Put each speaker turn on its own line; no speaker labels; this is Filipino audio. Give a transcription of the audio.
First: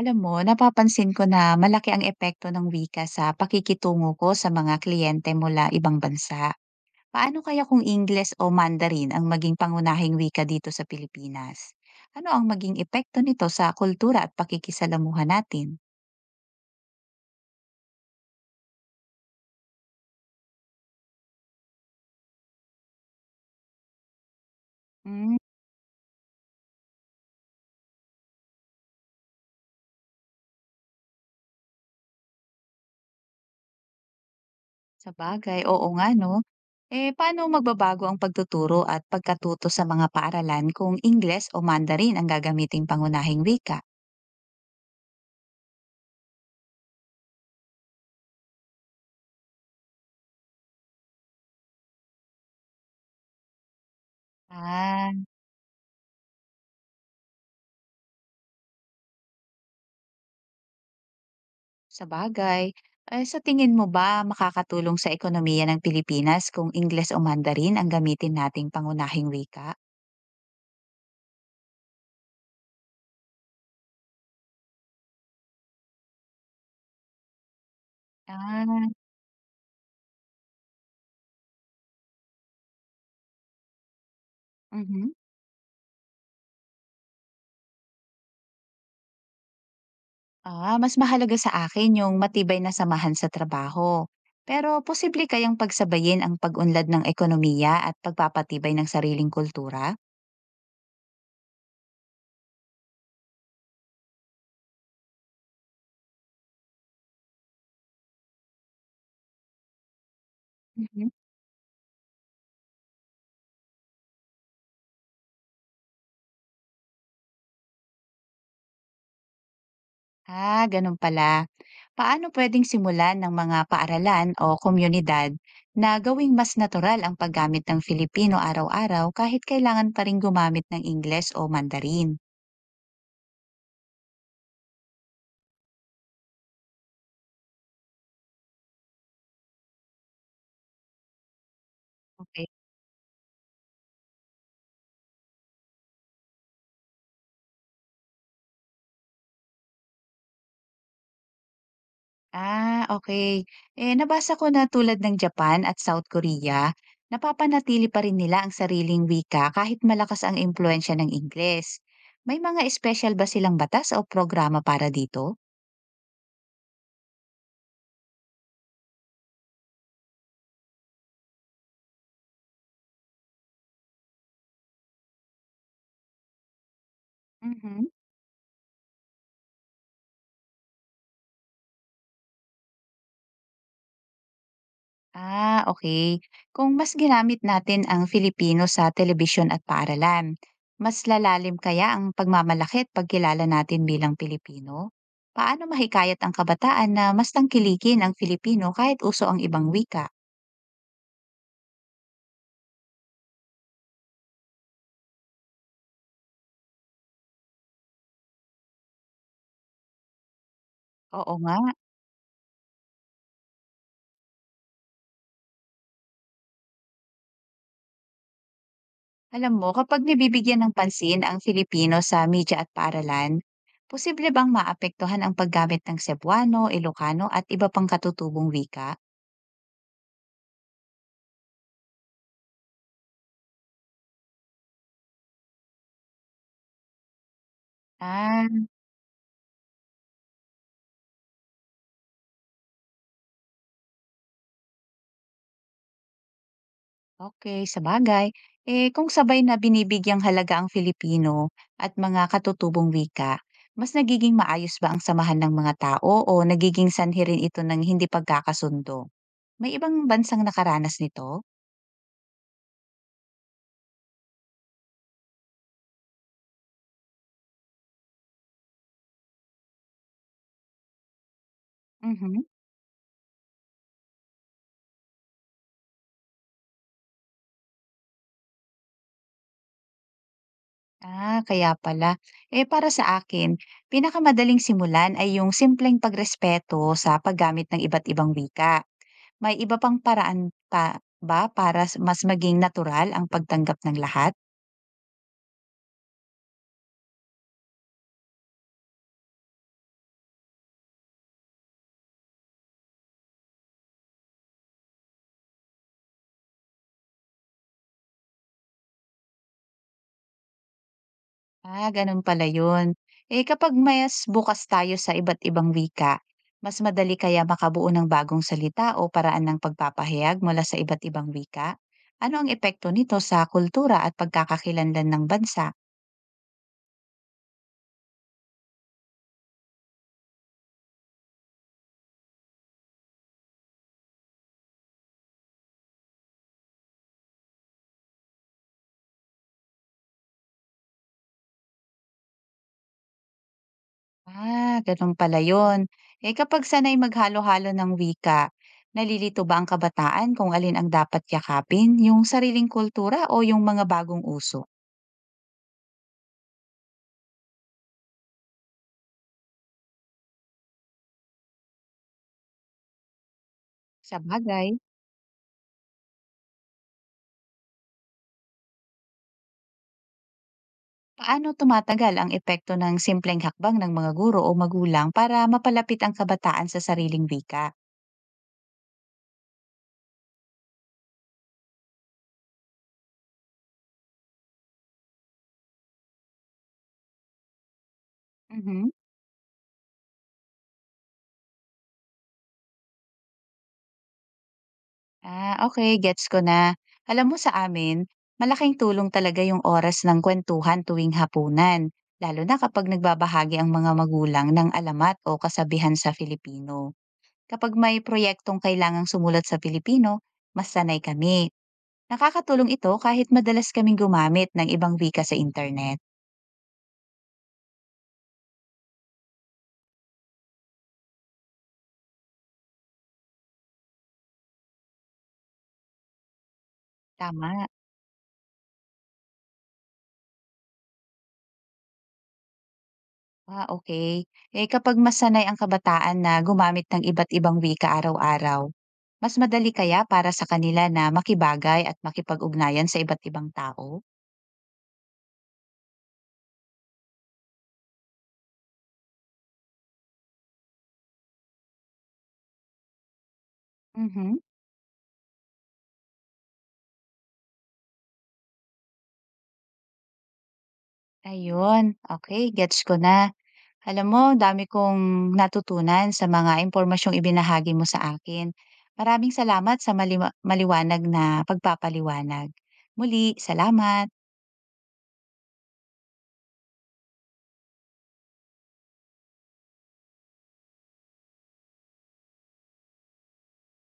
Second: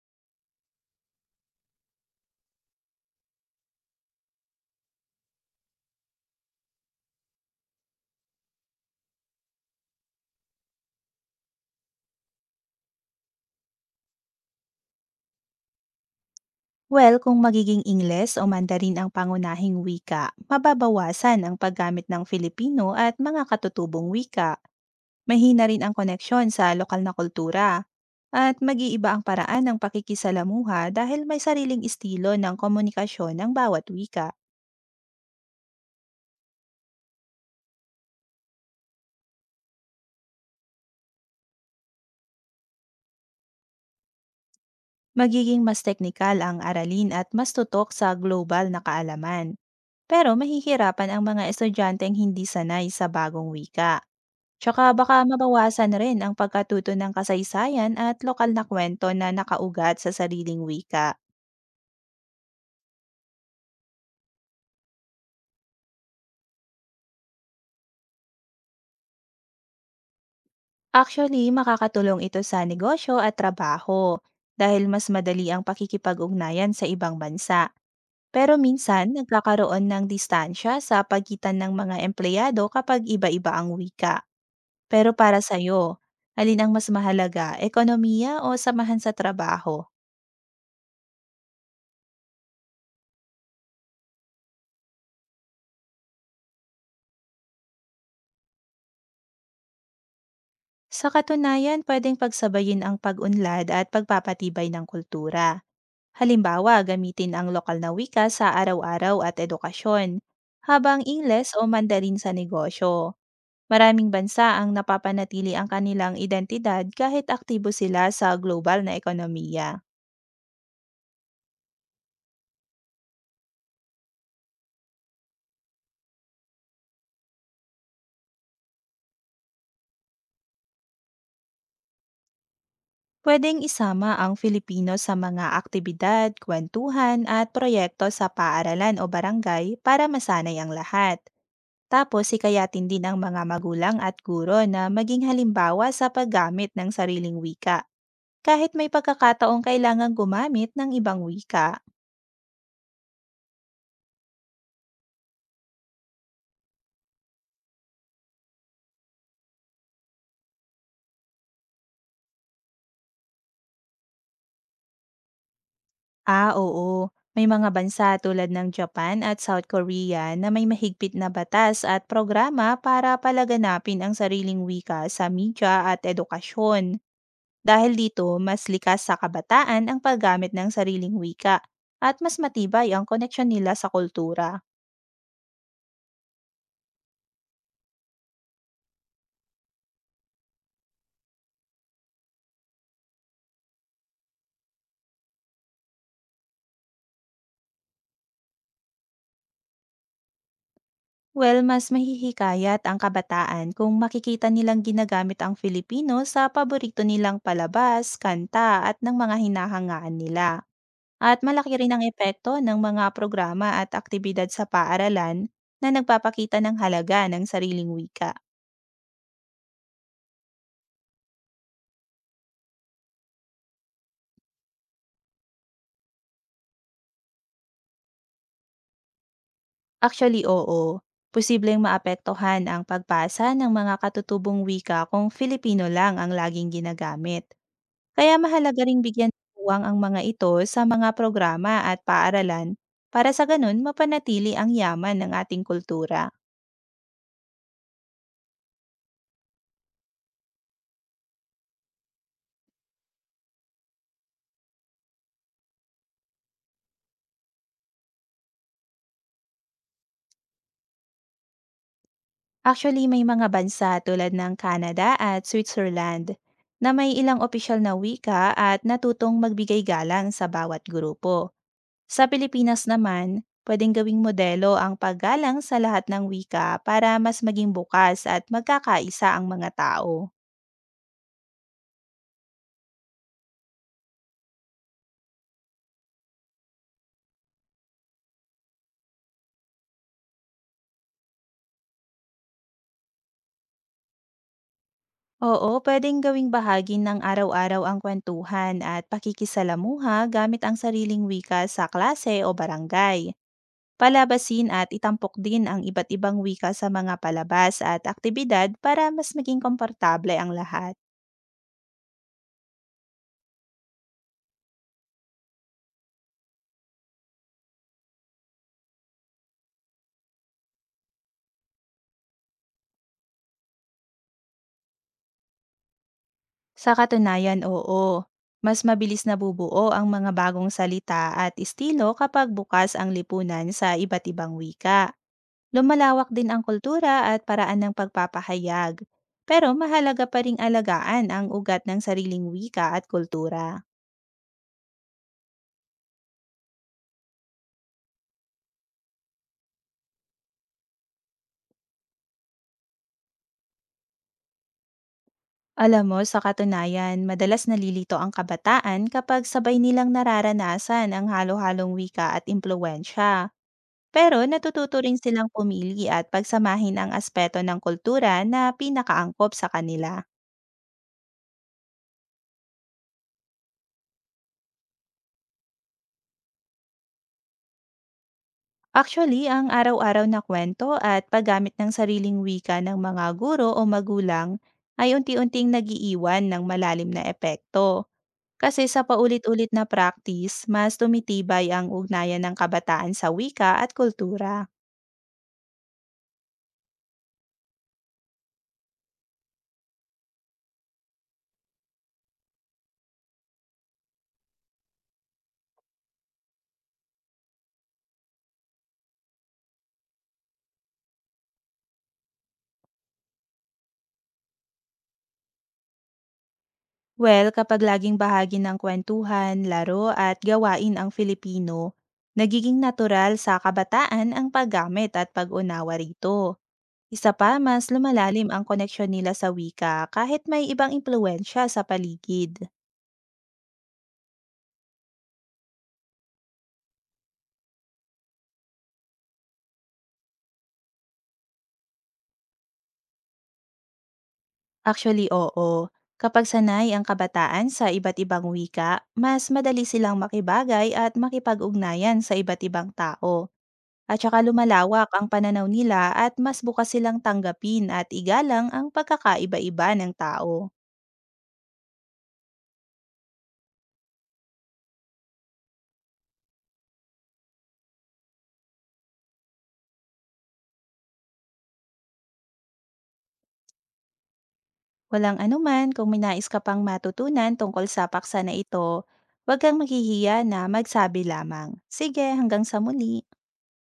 Alam mo, napapansin ko na malaki ang epekto ng wika sa pakikitungo ko sa mga kliyente mula ibang bansa. Paano kaya kung Ingles o Mandarin ang maging pangunahing wika dito sa Pilipinas? Ano ang maging epekto nito sa kultura at pakikisalamuhan natin?
Well, kung magiging Ingles o Mandarin ang pangunahing wika, mababawasan ang paggamit ng Filipino at mga katutubong wika.
Hmm,
Mahina rin ang koneksyon sa lokal na kultura. At mag-iiba ang paraan ng pakikisalamuha dahil may sariling estilo ng komunikasyon ng bawat wika.
sa bagay, oo nga no. Eh, paano magbabago ang pagtuturo at pagkatuto sa mga paaralan kung Ingles o Mandarin ang gagamiting pangunahing wika?
Magiging mas teknikal ang aralin at mas tutok sa global na kaalaman. Pero mahihirapan ang mga estudyanteng hindi sanay sa bagong wika. Tsaka baka
Ah,
mabawasan rin ang pagkatuto ng kasaysayan at lokal na kwento na nakaugat sa sariling wika.
sa bagay. Eh, sa tingin mo ba makakatulong sa ekonomiya ng Pilipinas kung Ingles o Mandarin ang gamitin nating pangunahing wika?
Actually, makakatulong ito sa negosyo at trabaho dahil mas madali ang pakikipag-ugnayan sa ibang bansa. Pero
Ah,
minsan, nagkakaroon ng distansya sa pagitan ng mga empleyado kapag iba-iba ang wika.
mhm.
Pero para sa'yo, alin ang mas mahalaga, ekonomiya o samahan sa trabaho?
Ah, mas mahalaga sa akin yung matibay na samahan sa trabaho. Pero posible kayang pagsabayin ang pag-unlad ng ekonomiya at pagpapatibay ng sariling kultura?
Sa katunayan, pwedeng pagsabayin ang pag-unlad at pagpapatibay ng kultura. Halimbawa, gamitin ang lokal na wika sa araw-araw at edukasyon, habang Ingles o Mandarin sa negosyo. Maraming bansa ang napapanatili ang kanilang identidad kahit aktibo sila sa global na ekonomiya.
Ah, ganun pala. Paano pwedeng simulan ng mga paaralan o komunidad na gawing mas natural ang paggamit ng Filipino araw-araw kahit kailangan pa rin gumamit ng Ingles o Mandarin?
Pwedeng isama ang Filipino sa mga aktibidad, kwentuhan at proyekto sa paaralan o barangay para masanay ang lahat. Tapos
Okay.
hikayatin din ang mga magulang at guro na maging halimbawa sa paggamit ng sariling wika kahit may pagkakataong kailangang gumamit ng ibang wika.
Ah, okay. Eh, nabasa ko na tulad ng Japan at South Korea, napapanatili pa rin nila ang sariling wika kahit malakas ang impluensya ng Ingles. May mga espesyal ba silang batas o programa para dito?
Ah, oo. May mga bansa tulad ng Japan at South Korea na may mahigpit na batas at programa para palaganapin ang sariling wika sa media at edukasyon.
Mhm.
Dahil dito, mas likas sa kabataan ang paggamit ng sariling wika at mas matibay ang koneksyon nila sa kultura.
Ah, okay. Kung mas ginamit natin ang Filipino sa telebisyon at paaralan, mas lalalim kaya ang pagmamalaki at pagkilala natin bilang Pilipino? Paano mahikayat ang kabataan na mas tangkilikin ang Filipino kahit uso ang ibang wika?
Well, mas mahihikayat ang kabataan kung makikita nilang ginagamit ang Filipino sa paborito nilang palabas, kanta at ng mga hinahangaan nila.
Oo
At
nga,
malaki rin ang epekto ng mga programa at aktibidad sa paaralan na nagpapakita ng halaga ng sariling wika.
alam mo, kapag nabibigyan ng pansin ang Filipino sa media at paaralan, posible bang maapektuhan ang paggamit ng Cebuano, Ilocano at iba pang katutubong wika?
Actually, oo. Posibleng maapektuhan ang pagbasa ng mga katutubong wika kung Filipino lang ang laging ginagamit. Kaya
Ah.
mahalaga ring bigyan ng puwang ang mga ito sa mga programa at paaralan para sa ganun mapanatili ang yaman ng ating kultura.
Okey, sabagay. Eh, kung sabay na binibigyang halaga ang Filipino at mga katutubong wika, mas nagiging maayos ba ang samahan ng mga tao o nagiging sanhi rin ito ng hindi pagkakasundo? May ibang bansang nakaranas nito?
Actually, may mga bansa tulad ng Canada at Switzerland na may ilang opisyal na wika at natutong magbigay galang sa bawat grupo. Sa
Mhm.
Pilipinas naman, pwedeng gawing modelo ang paggalang sa lahat ng wika para mas maging bukas at magkakaisa ang mga tao.
Ah, kaya pala. Eh, para sa akin, pinakamadaling simulan ay yung simpleng pagrespeto sa paggamit ng iba't ibang wika. May iba pang paraan pa ba para mas maging natural ang pagtanggap ng lahat?
Oo, puwedeng gawing bahagi ng araw-araw ang kwentuhan at pakikisalamuha gamit ang sariling wika sa klase o barangay. Palabasin at itampok din ang iba't ibang wika sa mga palabas at aktibidad para mas maging komportable ang lahat.
Ah, ganun pala yun. Eh, kapag mas bukas tayo sa iba't ibang wika, mas madali kaya makabuo ng bagong salita o paraan ng pagpapahayag mula sa iba't ibang wika? Ano ang epekto nito sa kultura at pagkakakilanlan ng bansa?
Sa katunayan, oo. Mas mabilis nabubuo ang mga bagong salita at estilo kapag bukas ang lipunan sa iba't ibang wika. Lumalawak din ang kultura at paraan ng pagpapahayag. Pero mahalaga pa ring alagaan ang ugat ng sariling wika at kultura.
Ah, ganun pala yun. Eh, kapag sanay maghalo-halo ng wika, nalilito ba ang kabataan kung alin ang dapat yakapin, yung sariling kultura o yung mga bagong uso?
Alam mo, sa katunayan, madalas nalilito ang kabataan kapag sabay nilang nararanasan ang halo-halong wika at impluensya.
Sa
Pero
bagay.
natututo rin silang pumili at pagsamahin ang aspeto ng kultura na pinakaangkop sa kanila.
Paano tumatagal ang epekto ng simpleng hakbang ng mga guro o magulang para mapalapit ang kabataan sa sariling wika?
Actually, ang araw-araw na kwento at paggamit ng sariling wika ng mga guro o magulang ay unti-unting nagiiwan ng malalim na epekto. Kasi
Mhm.
sa paulit-ulit na practice, mas tumitibay ang ugnayan ng kabataan sa wika at kultura.
Ah, okay, gets ko na. Alam mo sa amin, malaking tulong talaga yung oras ng kwentuhan tuwing hapunan, lalo na kapag nagbabahagi ang mga magulang ng alamat o kasabihan sa Filipino. Kapag may proyektong kailangang sumulat sa Filipino, mas sanay kami. Nakakatulong ito kahit madalas kaming gumamit ng ibang wika sa internet.
Well, kapag laging bahagi ng kwentuhan, laro at gawain ang Filipino, nagiging natural sa kabataan ang paggamit at pag-unawa rito. Isa pa,
Tama.
mas lumalalim ang koneksyon nila sa wika kahit may ibang impluensya sa paligid.
Ah, okay. Eh, kapag masanay ang kabataan na gumamit ng iba't ibang wika araw-araw, mas madali kaya para sa kanila na makibagay at makipag-ugnayan sa iba't ibang tao?
Actually, oo. Kapag sanay ang kabataan sa iba't ibang wika, mas madali silang makibagay at makipag-ugnayan sa iba't ibang tao. At
Mhm.
saka lumalawak ang pananaw nila at mas bukas silang tanggapin at igalang ang pagkakaiba-iba ng tao.
Ayun, okay, gets ko na. Alam mo, dami kong natutunan sa mga impormasyong ibinahagi mo sa akin. Maraming salamat sa maliwanag na pagpapaliwanag. Muli, salamat.
Walang anuman kung may nais ka pang matutunan tungkol sa paksa na ito, huwag kang maghihiya na magsabi lamang. Sige, hanggang sa muli.